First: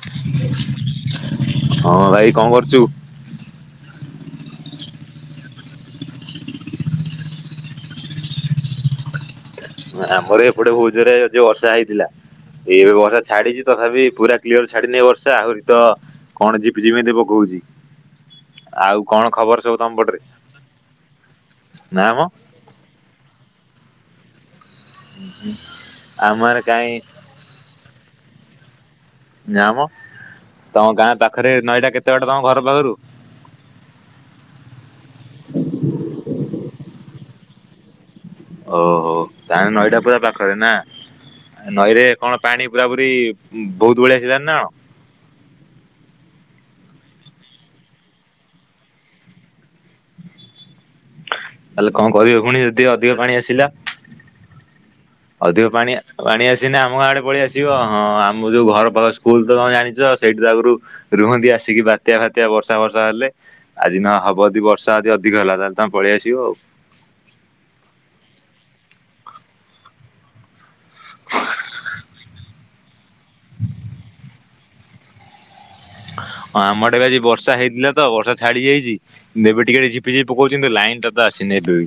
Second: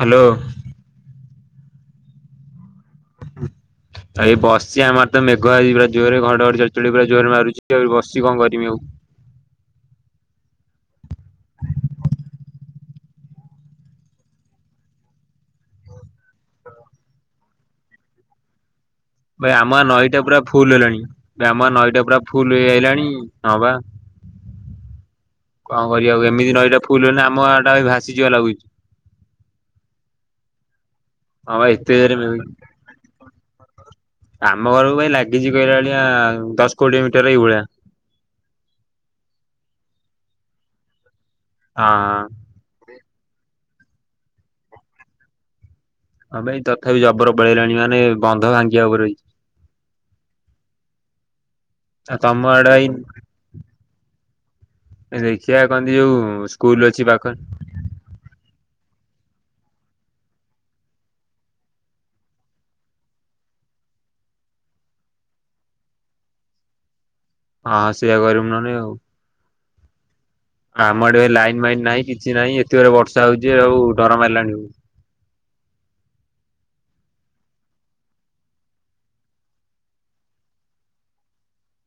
Hello. ହଁ ଭାଇ କଣ କରୁଛୁ? [inaudible] ଆଉ ଏଇ ବସଚି ଆମର ତ ମେଘ ଏଇ ଜୋରରେ ଘଡ ଘଡି ଚଡ ଚଡି ପୁରା ମାରୁଛି ଆ ବସଚି କଣ କରିମି ଆଉ? ଆମର ଏପଟେ ବହୁତ ଜୋରରେ ବର୍ଷା ହେଇଥିଲା। ଏଇବେ ବର୍ଷା ଛାଡିଛି ତଥାପି ପୁରା କ୍ଲିଅର ଛାଡିିନି ବର୍ଷା ଆହୁରି ତ କଣ ଝିପ୍ ଝିପ୍ ଏମିତି ପକଉଛି। ଆଉ କଣ? ଭାଇ ଖବର ସବୁ ଆମ ଗାଁ ତମ ପଟରେ ନଈଟା ପୁରା ଫୁଲ ହେଲାଣି ଆମ ନା ନଈଟା ମ ପୁରା ଫୁଲ ହେଇଆଇଲାଣି ହଁବା। କଣ କରିବାକୁ ଏମିତି ଆମର ନଈଟା କାଇଁ ଫୁଲ ହେଲେ ଆମ ଗାଁଟା ଭାସିଯିବ ଲାଗୁଛି। ନାମ ତମ ଗାଁ ପାଖରେ ହଁ ବା ନଈଟା ଏତେ ଜୋରେ କେତେ ବାଟ ମେଘ ତମ ଘର ପାଖରୁ? ଆମ ଘରକୁ ଭାଇ ଲାଗିଛି କହିଲା ବଳିଆ ଦଶ କୋଡିଏ ମିଟର ଏଇଭଳିଆ। ଓହୋ ତାହେଲେ ନଈଟା ପୁରା ପାଖରେ ନା ନଈରେ ହଁ କଣ ପାଣି ପୁରା ପୁରି ବହୁତ ଭଳିିଆ ସିଲାଣି ନା କଣ? ହଁ ଭାଇ ତଥାପି ଜବର ପଳେଇଲାଣି ମାନେ ବନ୍ଧ ଭାଙ୍ଗିବା ଉପରେ ରହିଛି। ତାହେଲେ କଣ ଆଉ ତମ କରିବ ପୁଣି ଆଡେ ଯଦି ଭାଇ ଅଧିକ ପାଣି ଆସିଲା? ଦେଖିବା ଅଧିକ କହନ୍ତି ପାଣି ଯୋଉ ପାଣି ଆସିନେ ସ୍କୁଲ ଆମ ଅଛି ଗାଁ ଆଡେ ପାଖରେ ପଳିଆସି ବ ହଁ ଆମ ଯୋଉ ଘର ପାଖ ସ୍କୁଲ ତମେ ଜାଣିଛ ସେଇଠି ତ ଆଗରୁ ରୁହନ୍ତି ଆସିକି ବାତ୍ୟା ଫାତ୍ୟା ବର୍ଷା ଫର୍ଷା ହେଲେ। ଆଜି ନ ହବ ଯଦି ବର୍ଷା ଯଦି ଅଧିକ ହେଲା ତାହେଲେ ତମେ ପଳିଆସିବ ଆଉ। ହଁ ସେଇଆ କରିମୁ ନଁ ଏଲେ। ଆମ ଆଡେ ଏ ଲାଇନ୍ ମାଇନ୍ ନାହିଁ କିଛି ନାହିଁ ଏତେ ଜୋରରେ ବର୍ଷା ହଉଛି ଆଉ ଡର ମାଇଲାଣି। ହଁ ଆମ ଆଡେ ଏବେ ଆଜି ବର୍ଷା ହେଇଥିଲା ତ ବର୍ଷା ଛାଡି ଯାଇଛି। ଏବେ ଟିକେ ଝିପି ଝିପି ପକଉଚି କିନ୍ତୁ ଲାଇନ ଟା ତ ଆସିନି ଏବେବି।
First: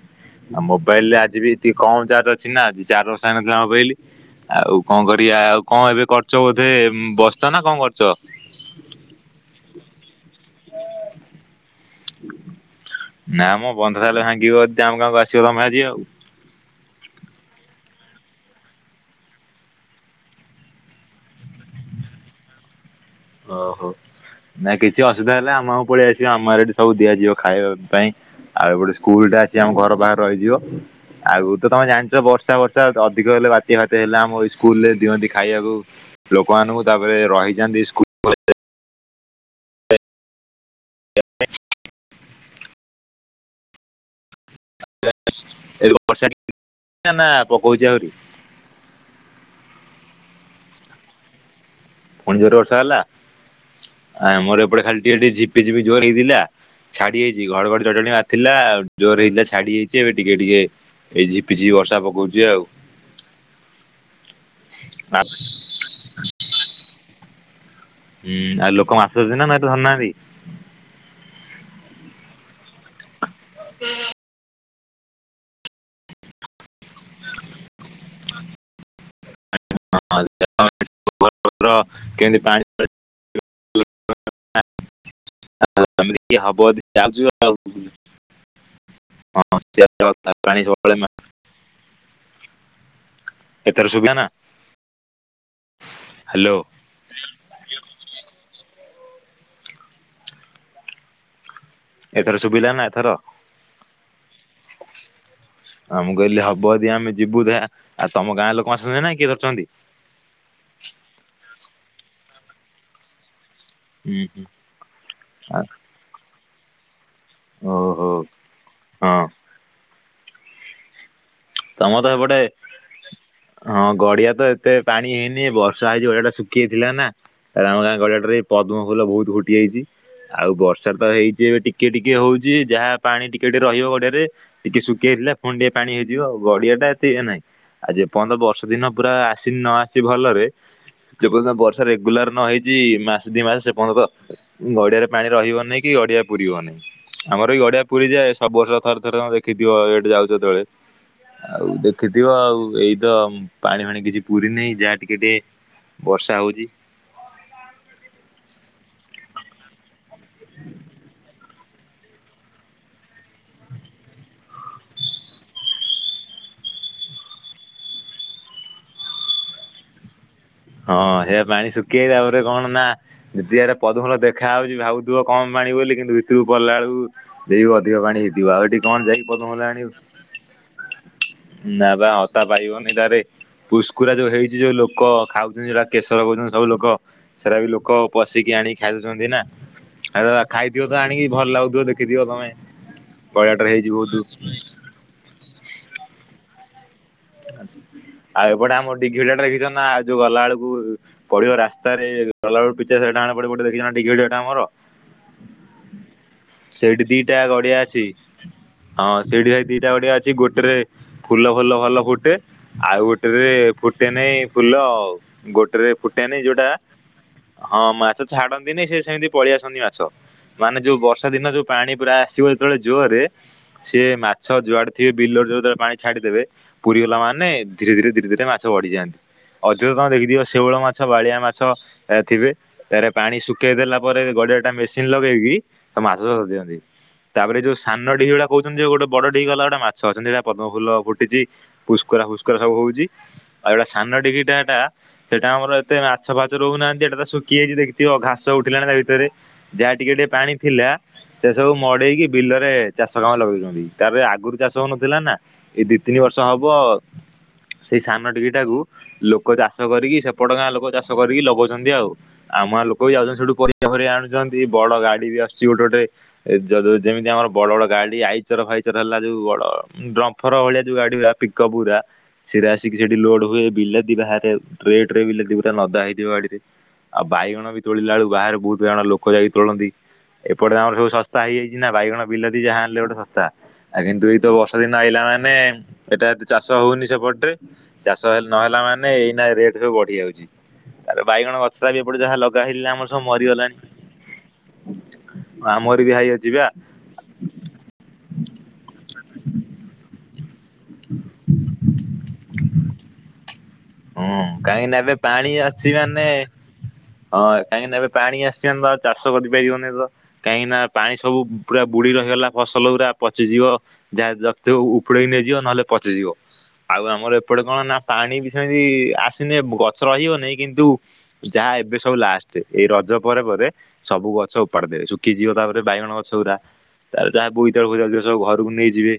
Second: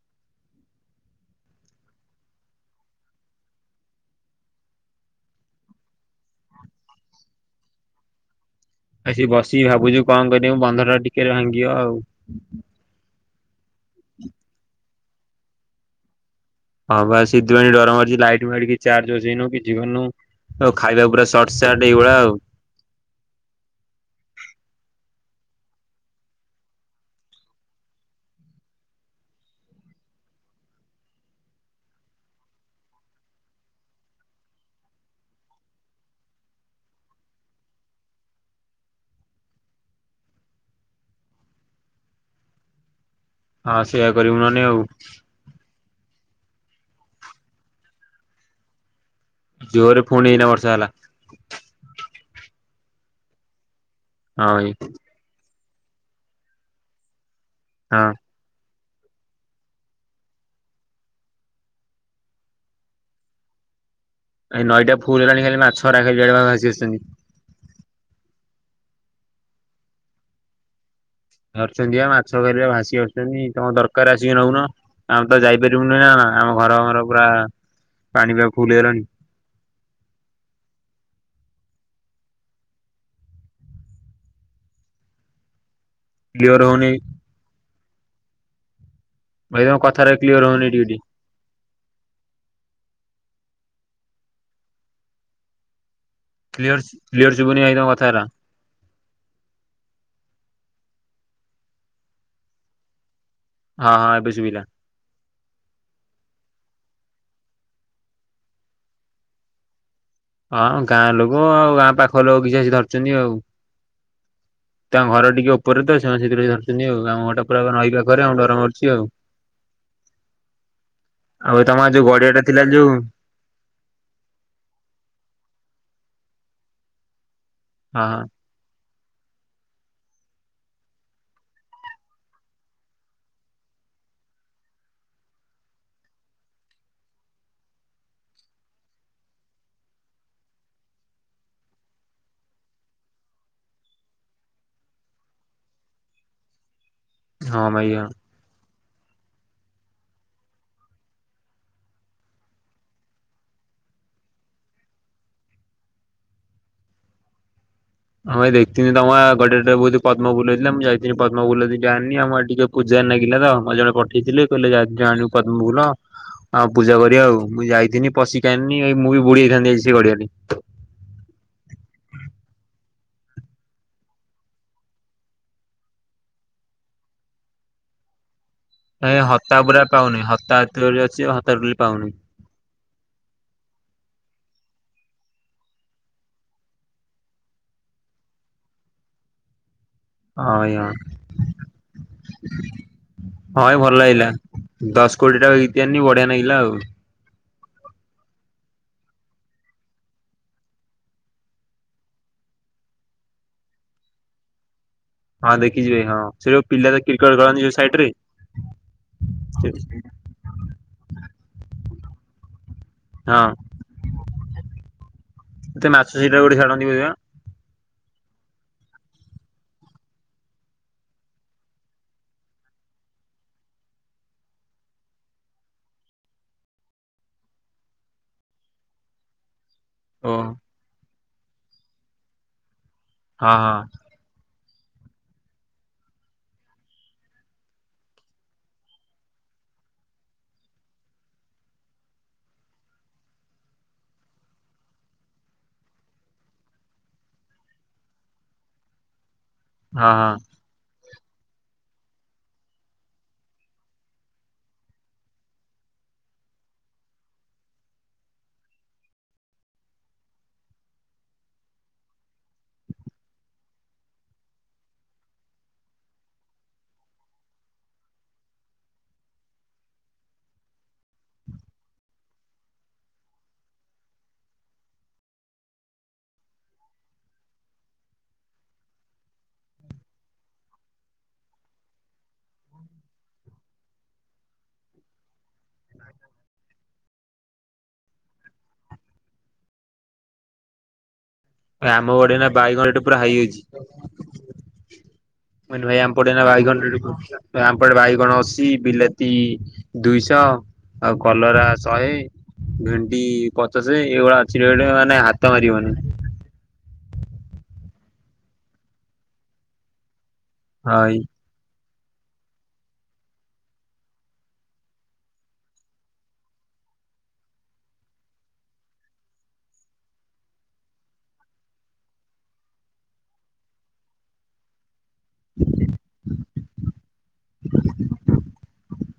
ଆଉ ମୋବାଇଲ ରେ ଆଜି ବି ଏତିକି କମ ଚାର୍ଜ ଅଛି ନା ଚାର୍ଜ ବସା ହେଇ ନଥିଲା ମୋବାଇଲ। ଆଉ କଣ କରିବା ଆଉ କଣ ଏବେ କରୁଚ ବୋଧେ ବସିଚ ନା କଣ କରୁଚ? ଆସିକି ବସିକି ଭାବୁଛି କଣ କରିବି ବନ୍ଧ ଟା ଟିକେ ଭାଙ୍ଗିବ ଆଉ। ନା ମ ବନ୍ଧ ଟା ହେଲେ ଭାଙ୍ଗିବ ଯଦି ଆମ ଗାଁକୁ ଆସିବ ତମେ ଆଜି ଆଉ। ହଁ ବା ସେଇଥିପାଇଁ ଡର ମାରୁଛି ଲାଇଟ ଫାଇଟ ଚାର୍ଜ ବସେଇନୁ କିଛି କରିବୁ। ଆଉ ଖାଇବା ପୁରା ସର୍ଟ ସାର୍ଟ ଏଇଭଳିଆ ଆଉ। ଓହୋ ନାଇ କିଛି ଅସୁବିଧା ହେଲେ ଆମ ଗାଁକୁ ପଳେଇ ଆସିବ ଆମର ଏଠି ସବୁ ଦିଆଯିବ ଖାଇବା ପାଇଁ। ଆଉ ଗୋଟେ ସ୍କୁଲ ଟା ଅଛି ଆମ ଘର ପାଖରେ ରହିଯିବ। ଆଗୁରୁ ତ ତମେ ଜାଣିଛ ବର୍ଷା ବର୍ଷା ଅଧିକ ହେଲେ ବାତ୍ୟା ଫାତ୍ୟା ହେଲେ ଆମ ସ୍କୁଲ ରେ ଦିଅନ୍ତି ଖାଇବାକୁ। ଲୋକମାନଙ୍କୁ ତାପରେ ରହିଥାନ୍ତି ସ୍କୁଲ କ ଲେଜ୍ ରେ [unintelligible] ହଁ ସେଇୟା କରିବୁ ନହ ନେ ଆଉ। [unintelligible] ନା ପକଉଛି ଆହୁରି? ଜୋରରେ ପୁଣି ଏଇନା ବର୍ଷା ହେଲା। ପୁଣି ଜୋର ବର୍ଷା ହେଲା ହଁ ଆମର ଏଇ ଏପଟେ ଖାଲି ଟିକେ ଟିକେ ଝିପ ଝିପିଝିପି ଜୋରେ ହେଇଥିଲା ଛାଡି ଯାଇଛି ଘଡ ଘଡି ହଁ। ଚଡଚଡ଼ି ମା ଥିଲା, ଜୋରେ ହେଇଥିଲା ଛାଡି ଯାଇଛି ଏବେ ଟିକେ ଟିକେ ଏଇ ଝିପିଝିପି ବର୍ଷା ପକଉଛି ଆଉ। ଏ ନଈଟା ଫୁଲ ହେଲାଣି ଖାଲି ମାଛରା ଖାଲି ଇଆଡ଼େ ଭାସି ଆସୁଛନ୍ତି। ହୁଁ ଆଉ ଲୋକ ମାଛ ଧରୁଛନ୍ତି ନା ନାଇ ମାଛ ଧରୁନାହାନ୍ତି? ଧରଚନ୍ତି ପା ମାଛ ଖାଲି ଭାସି ଆସୁଛନ୍ତି ତମର ଦରକାର ଆସିକି ନଉନ। ଆମେ ତ ଯାଇପାରିବୁନି ନା ଆମ ଘର ମର ପୁରା ପାଣି ପା ଫୁଲ ହେଇଗଲାଣି। ହଁ [unintelligible] କେମିତି ପାଣି [unintelligible] କ୍ଲିୟର ହବ ଯଦି ହଉନି ଯାଉଛୁ ଆଉ। ହଁ ଭାଇ ତମ କଥାଟା କ୍ଲିୟର ହଉନି ଟିକେ ଟିକେ। [unintelligible] ଏଥର ଶୁଭିଲା ନା? ହ୍ୟାଲୋ। କ୍ଲିୟର କ୍ଲିୟର ଶୁବୁନି ଭାଇ ତମ କଥାରା। ଏଥର ଶୁଭିଲା ନା ଏଥର। ହଁ ହଁ ଏବେ ଶୁଭିଲା। ଆ ମୁଁ କହିଲି ହବ ଯଦି ଆମେ ଯିବୁ ଦେଖା ଆଉ ତମ ଗାଁ ଲୋକ ଆସୁଛନ୍ତି ନା କିଏ ଧରୁଛନ୍ତି? ହଁ ଗାଁ ଲୋକ ଆଉ ଗାଁ ପାଖ ଲୋକ କିଛି ଆସି ଧରୁଛନ୍ତି ଆଉ। ତାଙ୍କ ଘର ଟିକେ ଉପରେ ତ ସେମାନେ ସେଥିପାଇଁ ଧରୁଛନ୍ତି ଆଉ ଆମ ଘରଟା ପୁରା ପା ନଇ ଓହୋ ପାଖରେ ଆମକୁ ଡର ମାଡ଼ୁଛି ଆଉ। ହଁ ଆଉ ତମ ଗାଁ ରେ ତମର ଯୋଉ ତ ଗଡିଆ ସେପଟେ ଟା ଥିଲା ଯୋଉ ହଁ ଗଡିଆ ତ ଏତେ ପାଣି ହେଇନି ବର୍ଷା ହେଇଛି ଗଡିଆ ଟା ଶୁଖି ଯାଇଥିଲା ନା ଆମ ଗାଁ ହଁ ଗଡିଆ ଟାରେ ପଦ୍ମ ଫୁଲ ବହୁତ ଫୁଟିଯାଇଛି। ଆଉ ବର୍ଷା ତ ହେଇଛି ଏବେ ଟିକେ ଟିକେ ହଉଛି ଯାହା ପାଣି ଟିକେ ଟିକେ ରହିବ ଗଡିଆରେ ଟିକେ ଶୁଖି ଯାଇଥିଲା ପୁଣି ଟିକେ ପାଣି ହେଇ ଯିବ, ଆଉ ଗଡିଆ ଟା ଏତେ ଇଏ ନାହିଁ ଆ ଯେ ପର୍ଯ୍ୟନ୍ତ ବର୍ଷା ଦିନ ପୁରା ଆସିନି ନ ଆସି ଭଲରେ ଯେପର୍ଯ୍ୟନ୍ତ ବର୍ଷା ରେଗୁଲାର ନ ହେଇଛି ମାସେ ଦି ମାସ ସେ ପର୍ଯ୍ୟନ୍ତ ଗଡିଆରେ ପାଣି ରହିବ ନି କି ଗଡିଆ ପୁରିବନି। ଆମର ଏଇ ହଁ ଗଡିଆ ଭାଇ ହଁ। ପୁରୀ ଯାଏ, ସବୁ ବର୍ଷ ଥରେ ଥରେ ଦେଖିଥିବ ଏଇଠି ଯାଉଛ ଯେତେବେଳେ। ଆଉ ଦେଖିଥିବ ଆଉ ଏଇତ ପାଣି ଫାଣି କିଛି ପୁରିନି ଯାହା ଟିକେ ଟିକେ ବର୍ଷା ହଉଛି। ହଁ ଭାଇ ଦେଖଥିନି ତମ ଗାଁ ଗଡିଆ ଟାରେ ବହୁତ ପଦ୍ମଫୁଲ ହେଇଥିଲା, ମୁଁ ଯାଇଥିଲି ପଦ୍ମାଫୁଲ ଦିଟା ଆଣିଲି, ଆମ ଆଡେ ଟିକେ ପୂଜାରେ ନାଗିଲା ତ ମତେ ଜଣେ ପଠେଇଥିଲେ କହିଲେ ଯା ଟିକେ ଆଣିବୁ ପଦ୍ମଫୁଲ। ଆଉ ପୂଜା କରିବା ଆଉ ମୁଁ ଯାଇଥିନି ପଶିକି ଆଣିନି ଭାଇ ମୁଁ ବି ବୁଡି ଯାଇଥାନ୍ତି ଆଜି ସେ ଗଡିଆରେ। ହଁ ସେ ପାଣି ଶୁଖି ଯାଇଛି ନା ତା ପରେ କଣ ନା ଦି ଦିଆରେ ପଦ୍ମଫୁଲ ଦେଖା ହଉଛି ଭାବୁଥିବ କମ ପାଣି ବୋଲି କିନ୍ତୁ ଭିତରୁକୁ ପଲା ବେଳକୁ ଦେଇବ ଅଧିକ ପାଣି ହେଇଥିବ ଆଉ ହେଟି ଭାଇ ହତା ପୁରା ପାଉନି ହତା ଏତେ ଯୋରେ ଅଛି ହତା ଟୋଟାଲି ନା ବା ପାଉନି। ହତା ପାଇବନି ତାରେ ପୁସ୍କୁରା ଯୋଉ ହେଇଛି ଯୋଉ ଲୋକ ଖାଉ ସେଟା କେଶର କହୁଛନ୍ତି ସବୁ ଲୋକ ସେରା ବି ଲୋକ ପଶିକି ଆଣିକି ଖାଇ ଦଉଛନ୍ତି ନା। ଆ ହଁ ଭାଇ ହଁ। ଖାଇଥିବ ତ ଆଣିକି ଭଲ ଲାଗୁଥିବ ଦେଖିଥିବ ତମେ ହଁ ଗଡ଼ିଆଟାରେ ଭାଇ ହେଇଛିି ଭଲ ଲାଗିଲା। ବହୁତ। ଦଶ କୋଡିଏଟା ଘିତି ଆନି ବଢିଆ ନାଗିଲା ଆଉ। ଆଉ ଏପଟେ ଆମ ଡିିଘି ଗଡ଼ିଆ ଟା ଦେଖିଛ ନା ଆଉ ଯୋଉ ଗଲା ବେଳକୁ ପଡିବ ରାସ୍ତାରେ ଗଲା ବେଳକୁ [unintelligible] ଡାହାଣ ପଟେ ଦେଖିଚ ନା ପଡିବ ଡିଘି ଗଡିଆ ଟା ଆମର। ହଁ ଦେଖିଚି ଭାଇ ହଁ ସେ ଯୋଉ ପିଲା ତ ସେଇଠି ଦିଟା କ୍ରିକେଟ ଖେଳନ୍ତି ଗଡିଆ ଯୋଉ ଅଛି ସାଇଟରେ। ହଁ ସେଇଠି ଭାଇ ଦିଟା ଗଡିଆ ଅଛି, ଗୋଟେରେ ଫୁଲ ଫୁଲ ଭଲ ଫୁଟେ। ଆଉ ହଁ ଗୋଟେରେ ଫୁଟେ ନେଇ ଫୁଲ ସେ ଗୋଟେରେ ମାଛ ସେଇଟା ଫୁଟେନେଇ ଗୋଟେ ଯୋଉଟା ଛାଡନ୍ତି ବୋଧେ ବା ହଁ ମାଛ ଛାଡନ୍ତିନି ସେ ସେମିତି ପଳେଇଆସନ୍ତି ମାଛ। ମାନେ ଯୋଉ ବର୍ଷା ଦିନ ଯୋଉ ପାଣି ପୁରା ଆସିବ ଯେତେବେଳେ ଜୋରରେ ସିଏ ମାଛ ଯୁଆଡେ ଥିବେ ବିଲରେ ଯୋଉଦିନ ପାଣି ଛାଡିଦେବେ ପୁରୀ ଗଲା ମାନେ ଧୀରେ ଧୀରେ ଧୀରେ ଧୀରେ ମାଛ ବଢିଯାଆନ୍ତି, ଅଧିକ ତମେ ଓ ଦେଖିଥିବ ସେଉଳ ମା ଛ ବାଳିଆ ମାଛ ଥିବେ ତାରେ ପାଣି ହଁ ଶୁଖେଇ ହଁ ଦେଲା ତା ପରେ ଗଡିଆ ଟା ମେସିନ ଲଗେଇକି ତ ମାଛ ଚାଷ ସ ଦିଅନ୍ତି। ତାପରେ ଯୋଉ ସାନ ଡି ଯୋଉଟା କହୁଛନ୍ତି ଯୋଉ ଗୋଟେ ବଡ ଡିଗି ଗଲା ଗୋଟେ ମାଛ ଅଛନ୍ତି ସେଇଟା ପଦ୍ମ ଫୁଲ ଫୁଟିଛି। ପୁସ୍କୁରା ଫୁସ୍କୁରା ସବୁ ହଉଛି ଆଉ ଏଇଟା ସାନ ଟିଗି ଟା ଏଟା ସେଟା ଆମର ଏତେ ମାଛ ଫାଛ ରହୁନାହାନ୍ତି ଏଟା ତା ଶୁଖିଯାଇଛି ଦେଖିଥିବ ଘାସ ଉଠିଲାଣି ତା ଭିତରେ ଯାହା ହଁ ଟିକେ ଟିକେ ହଁ। ପାଣି ଥିଲା ସେ ସବୁ ମଡେଇକି ବିଲରେ ଚାଷ କାମ ଲଗେଇଦୋଉଛନ୍ତି, ତାର ଆଗରୁ ଚାଷ ହଉନଥିଲା ନା ଏଇ ଦି ତିନି ବର୍ଷ ହବ ଆଉ। ସେଇ ସାନ ଡିଗି ଟାକୁ ଲୋକ ଚାଷ କରିକି ସେପଟ ଗାଁ ଲୋକ ଚାଷ କରିକି ଲଗଉଛନ୍ତି ଆଉ। ଆମ ଗାଁ ଲୋକ ବି ଯାଉଛନ୍ତି ସେଇଠୁ ପରୀବା ଫରିବା ଆଣୁଛନ୍ତି, ବଡ ଗାଡି ବି ଆସୁଛି ଗୋଟେ ଗୋଟେ ଏ ଯ ଯେମିତି ଆମର ବଡ ବଡ ଗାଡି ଆଇଚର ଫାଇଚର ହେଲା ଯୋଉ ବଡ ଡମ୍ଫର ଭଳିଆ ଉ ଗାଡି ଉରା ପିକଅପ ଉରା ସେରା ଆସିକି ସେଠି ଲୋଡ ହୁଏ, ବିଲାତି ବାହାରେ ଟ୍ରେ ଟ୍ରେ ବିଲତି ପୁରା ନଦା ହେଇଥିବ ଗାଡିରେ। ଆଉ ବାଇଗଣ ବି ତୋଳିଲା ବଳୁ ବାହାରେ ବହୁତ ଜଣ ଲୋକ ଯାଇକି ତୋଳନ୍ତି। ଏପଟ ତ ଆମର ସବୁ ସସ୍ତା ହେଇଯାଇଛି ନା ବାଇଗଣ ବିଲତି ଯାହା ଆଣିଲେ ଗୋଟେ ଶସ୍ତା। ଆ କିନ୍ତୁ ଏଇତ ବର୍ଷା ଦିନ ଆଇଲା ମାନେ ଏଟା ଏତେ ଚାଷ ହଉନି ସେପଟରେ ଚାଷ ନହେଲା ମାନେ ଏଇନା ରେଟ ସବୁ ବଢି ଯାଉଛି। ଆ ବାଇଗଣ ଗ ଆମ ଓଡିଆ ନା ବାଇଗଣ ରେଟ ପୁରା ହାଇ ଅଛି। ମୁଁ କହିନି ଭାଇ ଆମର ବି ଆମ ହାଇ ପଟେ ଏଇନା ଅଛି ବା ବାଇଗଣ ରେଟ୍ ଆମପଟେ ବାଇଗଣ ଅଶି, ବିଲାତି ଦୁଇଶହ। ଆଉ କଲରା ଶହେ ଭେଣ୍ଡି ପଚ ତ ସେ ଏଇଭଳିଆ ଅଛି ରେଟ୍ ମାନେ ହାତ ମାରି ହୋଉନି। ନେ ହଁ କାହିଁକିନା ଏବେ ପାଣି ଆସି ତ ଆଉ ଚାଷ କରିପାରିବନି ତ କାହିଁକିନା ହଇ ପାଣି ସବୁ ପୁରା ବୁଡି ରହିଗଲା ଫସଲ ଉରା ପଚିଯିବ ଯାହା ରଖି ଥିବୁ ଉପୁଡେଇକି ନେଇଯିବ ନହେଲେ ପଚିଯିବ। ଆଉ ଆମର ଏପଟେ କଣ ନା ପାଣି ବି ସେମିତି ଆସିନି ଗଛ ରହିବନହି କିନ୍ତୁ ଯାହା ଏବେ ସବୁ ଲାଷ୍ଟ ଏଇ ରଜ ପରେ ପରେ ସବୁ ଗଛ ଉପାଡି ଦେବେ ସବୁ। ଶୁଖିଯିବ ତାପରେ ବାଇଗଣ ଗଛ ଗୁରା ତାରେ ଯାହା ବୋଇତାଳୁ ହଉଥିବ ସବୁ ଘରକୁ ନେଇଯିବେ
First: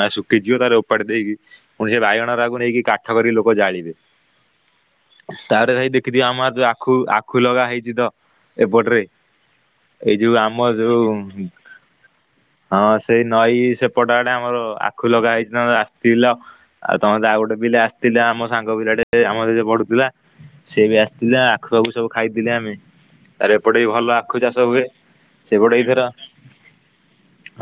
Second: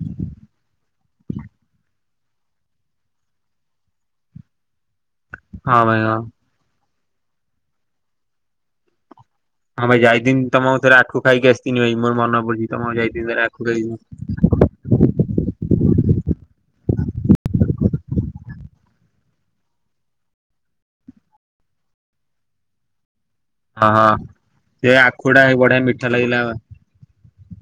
ନା ଶୁଖିଯିବ ତାର ଉପାଡି ଦେଇକି ପୁଣି ସେ ବାଇଗଣରାକୁ ନେଇକି କାଠ କରିକି ଲୋକ ଜାଳିବେ। [unintelligible] ତାପରେ ହଁ ଖାଇ ଭାଇ ହଁ ଦେଖିଥିବ ଆମର ଯେ ଆଖୁ ଆଖୁ ଲଗା ହେଇଛି ତ ଏପଟରେ ହଁ ଭାଇ ଏଇ ଯୋଉ ଯାଇଥିନି ତମ ଆମ ଥରେ ଯୋଉ ଆଖୁ ଖାଇକି ଆସିଥିନି ଭାଇ ମୋର ମନେ ପଡୁଛି ହଁ ତମ ସେଇ ଯାଇଥିନି ଥରେ ନଈ ଆଖୁ ଖାଇକି ସେପଟ ଆଡେ ଆମର ଆ ଖୁ ଲଗା ହେଇଛି ତମେ ଆସିଲ। ଆଉ ତମ ତା ଆଉ ଗୋଟେ ପିଲା ଆସିଥିଲା ଆମ ସାଙ୍ଗ ପିଲାଟେ ଆମ ସହିତ ପଢୁଥିଲା ସେଏ ବି ଆସିଥିଲା ଆଖୁପଖୁ ସବୁ ଖାଇଥିଲେ ଆମେ ତାରେ ଏପଟେ ହଁ ବି ହଁ ଭଲ ଆଖୁ ଚାଷ ହୁଏ ସେ ଆଖୁଡା ହେଇ ସେପଟେ ଏଇଥର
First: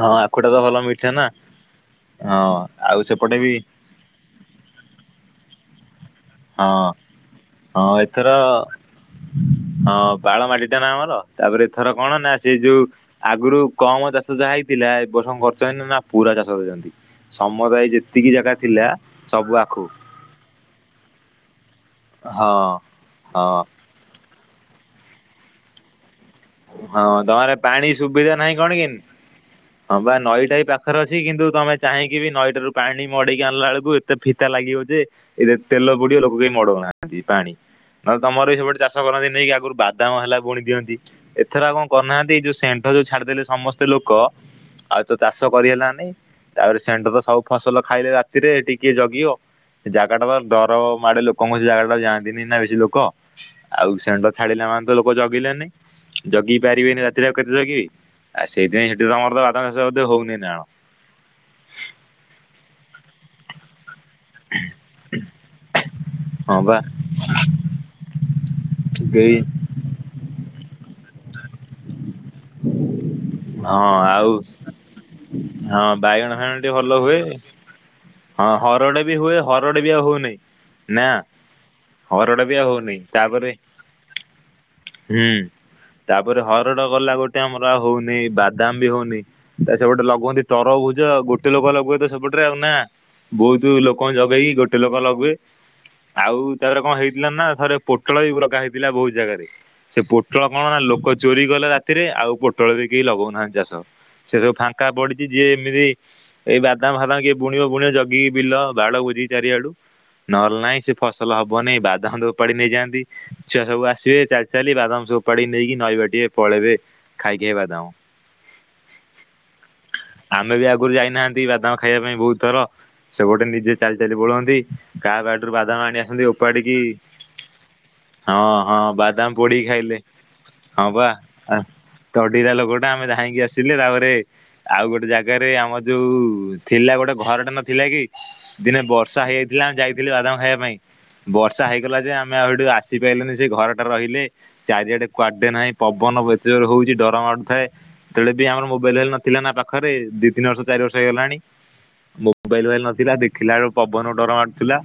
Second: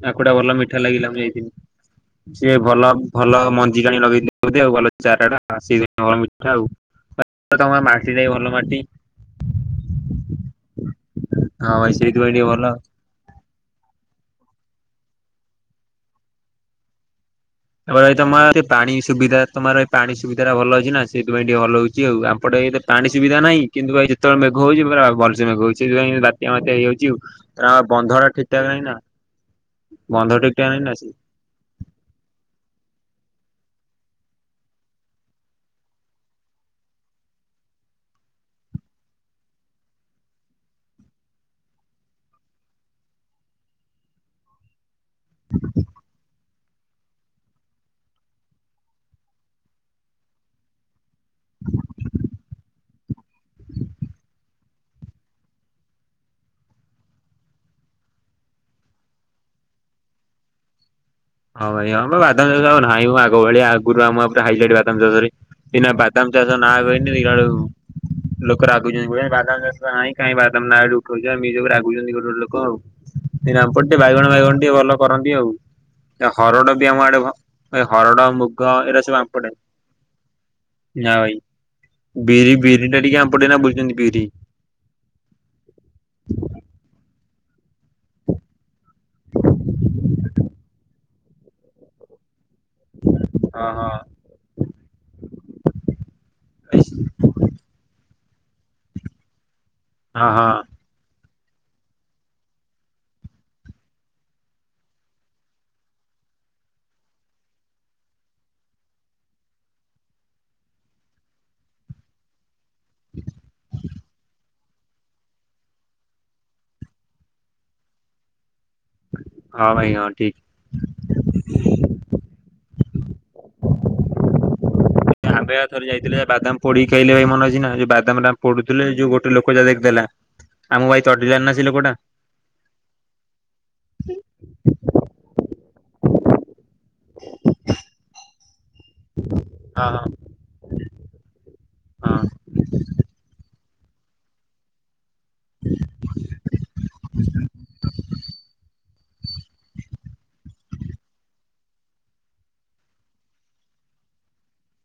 ଆଖୁଟା ଭଲ ମିଠା ଲାଗିଲା ମୁଁ ଯାଇଥିଲି ହଁ ସିଏ ଭଲ ଆଉ ସେପଟେ ଭଲ ମ ବି ମଞ୍ଜିକି ଆଣି ଲଗେଇଦଉଛନ୍ତି ଆ ଭଲ ଚାରାଟା ସେଇଥିପାଇଁ ଭଲ ମିଠା ଆଉ ହଁ ତମ ହଁ ମାଟି ଏଥର ଟାବି ଭଲ ମାଟି। ହଁ ପାଳ ମାଟି ଟା ନା ଆମର ତାପରେ ହଁ ଏଥର ଭାଇ କଣ ସେଇଥିପାଇଁ ନା ଟିକେ ସେ ଭଲ। ଯୋଉ ଆଗରୁ କମ ଚାଷ ଯାହା ହେଇଥିଲା ଏ ବର୍ଷ କରିଛନ୍ତି ନା ପୁରା ଚାଷ କରିଛନ୍ତି। ସମଦାୟ ଆଉ ଭାଇ ଯେତିକି ତମ ଜାଗା ଆରେ ଥିଲା ପାଣି ସୁବିଧା ସବୁ ଆଖୁ ପାଣି ସୁବିଧା ଭଲ ଅଛି ନା ସେଥିପାଇଁ ଟିକେ ଭଲ ହଉଛି ଆଉ ହଁ ଆପଟେ ଏତ ପାଣି ସୁବିଧା ହଁ ନାହିଁ କିନ୍ତୁ ଭାଇ ଯେ ଯେତେବେଳେ ମେଘ ହଉଛି ପୁରା ଭଲ ସେ ମେଘ ହଉଛି ଯେମିତି ବା ଏ ମତେ ହଁ ହେଇଯାଉଛି ତମର ଆଉ ପାଣି ଆମ ବନ୍ଧ ଟା ସୁବିଧା ଠିକ ଠାକ କଣ ନାହିଁ କେମିତି? ନା ହଁ ବା ବନ୍ଧ ଠିକ ନଈଟା ବି ଠାକ ନାହିଁ ନା ପାଖରେ ସେ ଅଛି କିନ୍ତୁ ତମେ ଚାହିଁକି ବି ନଈଟାରୁ ପାଣି ମଡେଇକି ଆଣିଲା ବେଳକୁ ଏତେ ଫିତା ଲାଗିବ ଯେ ଏବେ ତେଲ ପଡିିବ ଲୋକ କେହି ମଡଉନାହାନ୍ତି ପାଣି ନହଲେ ତମର ବି ସେପଟେ ଚାଷ କରନ୍ତି ନେଇକି ଆଗରୁ ବାଦାମ ହେଲା ଫୁଣି କେମିତି? ଏଥର ଆଉ କଣ କରୁନାହାନ୍ତି ଏଇ ଯୋଉ ଷେଣ୍ଢ ଯୋଉ ଛାଡିଦେଲେ ସମସ୍ତେ ଲୋକ ଆଉ ତ ଚାଷ କରିହେଲାନି। ତାପରେ ଷେଣ୍ଢ ତ ସବୁ ଫସଲ ଖାଇଲେ ରାତିରେ ଟିକେ ଜଗିବ ଜାଗାଟା ତ ଡର ମାଡେ ଲୋକଟା କଣ ସେ ଜାଗାଟା ଯାଆନ୍ତିନି ନା ବେଶୀ ଲୋକ ଆଉ ଷେଣ୍ଢ ଛାଡିଲା ମାନେ ତ ଲୋକ ଜଗିଲେନି ଜଗି ପାରିବେନି ରାତିରେ କେତେ ଜଗିବେ? ଆଉ ସେଇଥି ପାଇଁ ସେଠି ତମର ତ ବାଦାମ ମଧ୍ୟ ହଉନି ନା ଆଉ? ହଁ ଭାଇ ହଁ ବାଦାମ ଚାଷ ଆଉ ନାଇଁ ମ ଆଗ ଭଳିଆ ଆଗରୁ ଆ ହାଇଲାଇଟ ବାଦାମ ଚାଷରେ ଏଇନା ବା ବାଦାମ ହଁ ଚାଷ ନା ବା କହିନେ ଲୋକ ରାଗୁଛନ୍ତି ଏଇ ବାଦାମ ଚାଷ ନାହିଁ। କାଇଁ ବାଦାମ ନା ଏଠି ଉଠାଉଛ ଆଉ ରାଗୁଛନ୍ତି ଗୋଟେ ଗୋଟ ଲୋକ ଆଉ ହଁ ରାମପଟେ ବାଇଗଣ ଆଉ ବାଇଗଣ ଟିକେ ଭଲ କରନ୍ତି ଆଉ ହଁ ବାଇଗଣ ଫାଇଗଣ ହରଡ ଟିକେ ବି ଭଲ ଆମ ହୁଏ ଆଡେ ଭ ହରଡ ହଁ ମୁଗ ହରଡ଼ ଏରା ବି ସବୁ ହୁଏ ଆମଆଡେ ହରଡ଼ ବି ଆଉ ହଉନାହିଁ। ନା ଭାଇ ହରଡ଼ ବିରି ବି ଆଉ ହଉନି ବିରିଟା ଟିକେ ଆମପଟେ ତାପରେ ନା ବୁଲୁଛନ୍ତି ବିରି ହୁଁ ତାପରେ ହରଡ ଗଲା ଗୋଟେ ଆମର ହଉନି ବାଦାମ ବି ହଉନି। ତା ସେପଟେ ଲଗୁନ୍ତି ତରଭୁଜ ଗୋଟେ ଲୋକ ଲଗୁଏ ତ ସେପଟେ ପୁରା ନା ହଁ ବହୁତ ହଁ ଲୋକ ଜଗେଇକି ଗୋଟ ସେ ଲୋକ ଲଗୁଏ ଆଉ ତାପରେ କଣ ହେଇଥିଲା ନା ଥରେ ପୋଟଳ ବି ଲଗା ହେଇଥିଲା ବହୁତ ଜାଗାରେ ସେ ହଁ ପୋଟଳ ହଁ। କଣ ନା ଲୋକ ଚୋରି କଲେ ରାତିରେ ଆଉ ପୋଟଳ ବି କେହି ଲଗଉନାହାନ୍ତି ଚାଷ ସେ ସବୁ ଫାଙ୍କା ପଡିଛି ଯିଏ ଏମିତି ଏଇ ବାଦାମ ଫାଦାମ କିଏ ବୁଣିବ ବୁଣିବ ଜଗିକି ବିଲ ବାଡ ବୁଜିକି ଚାରିଆଡୁ ନହେଲେ ନାହିଁ ସେ ଫସଲ ହବନିଁ ବାଦାମ୍ ତ ଉପାଡି ନେଇଯାଆନ୍ତି ଛୁଆ ସବୁ ଆସିବେ ଚା ଚାଲି ବାଦାମ ସବୁ ଓପାଡି ନେଇକି ନହବା ଟିକେ ପଳେଇବେ ଖାଇ ଖାଇକି ବାଦାମ। ହଁ ଭାଇ ହଁ ଠିକ। ଆମେ ବି ଆଗରୁ ଯାଇନାହାନ୍ତି ବାଦାମ ଖାଇବା ପାଇଁ ବହୁତ ଥର ସେ ଗୋଟେ ନିଜେ ଚାଲି ଚାଲି ପଳାନ୍ତି। କାହା ବାଡିରୁ ଆମେ ବା ବାଦାମ ଥରେ ଆଣି ଆସନ୍ତି ଯାଇଥିଲେ ବାଦାମ ଓପାଡିକି ପୋଡିକି ଖାଇଲେ ଭାଇ ମନେ ଅଛି ନା ଯୋଉ ବାଦାମ ଟା ହଁ ହଁ ପୋଡୁଥିଲେ ଯୋଉ ବାଦାମ ଗୋଟେ ଲୋକ ଯା ପୋଡ଼ିକି ଖାଇଲେ ଦେଖିଦେଲା ହଁ ଆମକୁ ଭାଇ ବା ତଡ଼ିଲାନି ନା ସେ ଲୋକଟା। ତଡିଲା ଲୋକଟା ଆମେ ଧାଇଁକି ଆସିଲେ ତାପରେ ଆଉ ଗୋଟେ ଜାଗାରେ ଆମର ଯୋଉ ଥିଲା ଗୋଟେ ଘରଟା ନଥିଲା କି? ଦିନେ ବ ସା ହେଇଯାଇଥିଲା ହଁ ଯାଇଥିଲି ବାଦାମ ଖାଇବା ପାଇଁ। ବର୍ଷା ହେଇଗଲା ଯେ ଆମେ ଆଉ ଏଇଠୁ ଆସି ପାଇଲୁନି ସେ ଘର ଟା ରହିଲେ ଚାରିଆଡେ କୁଆଡେ ନାହିଁ ପବନ ଏତେ ଜୋର ହଉଛି ଡର ମାଡୁଥାଏ ତେବେଳେ ବି ଆମ [unintelligible] ନଥିଲା ନା ପାଖରେ ଦିଇ ତିନି ବର୍ଷ ଚାରି ବର୍ଷ ହେଇଗଲାଣି। ମୋବାଇଲବାଇଲ ନଥିଲା ଦେଖିଲା ବେଳୁ ପବନ ଡର ମାଡୁଥିଲା।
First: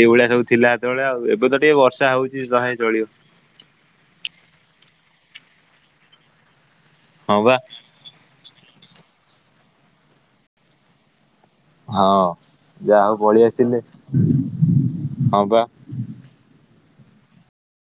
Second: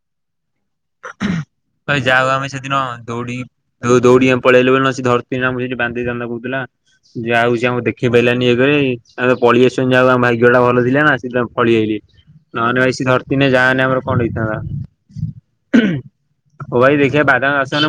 ଏଇଭଳିଆ ସବୁ ଥିଲା ସେତେବେଳେ ଆଉ ଏବେ ତ ଟିକେ କ ବର୍ଷା ଯାହଉ ହଉଛି ଆମେ ରହେ ସେଦିନ ଚଳିବ ଦୌଡି ଉ ଦଉଡି ପଳେଇଲେ ଧର ସେଠିବାନ୍ଧିଥାନ୍ତ କଉଥିଲା ହଁ ଯ ବା ଯଉଛି ଆ ଦେଖି ଆଖି ପାଇଲାନି ଇଏ ଆଉ ତ ପଳେଇ ଆସଛନ୍ତି ଯାହା ଆମ ଭାଗ୍ୟ ଟା ଭଲ ଥିଲା ନା। ଫଳି ଯଇଲି ହଁ ନହେଲେ ଯାହା ଭାଇସ ହଉ ପଳେଇ ଧରଥେ ଆସିଲେ ଯାହାନେ ଆମର ଗୋଟେ କଣ ହେଇଥାନ୍ତା। ହଁ ବା। ଓ ଭାଇ ଦେଖିବା ବାଦାମ ଆସନ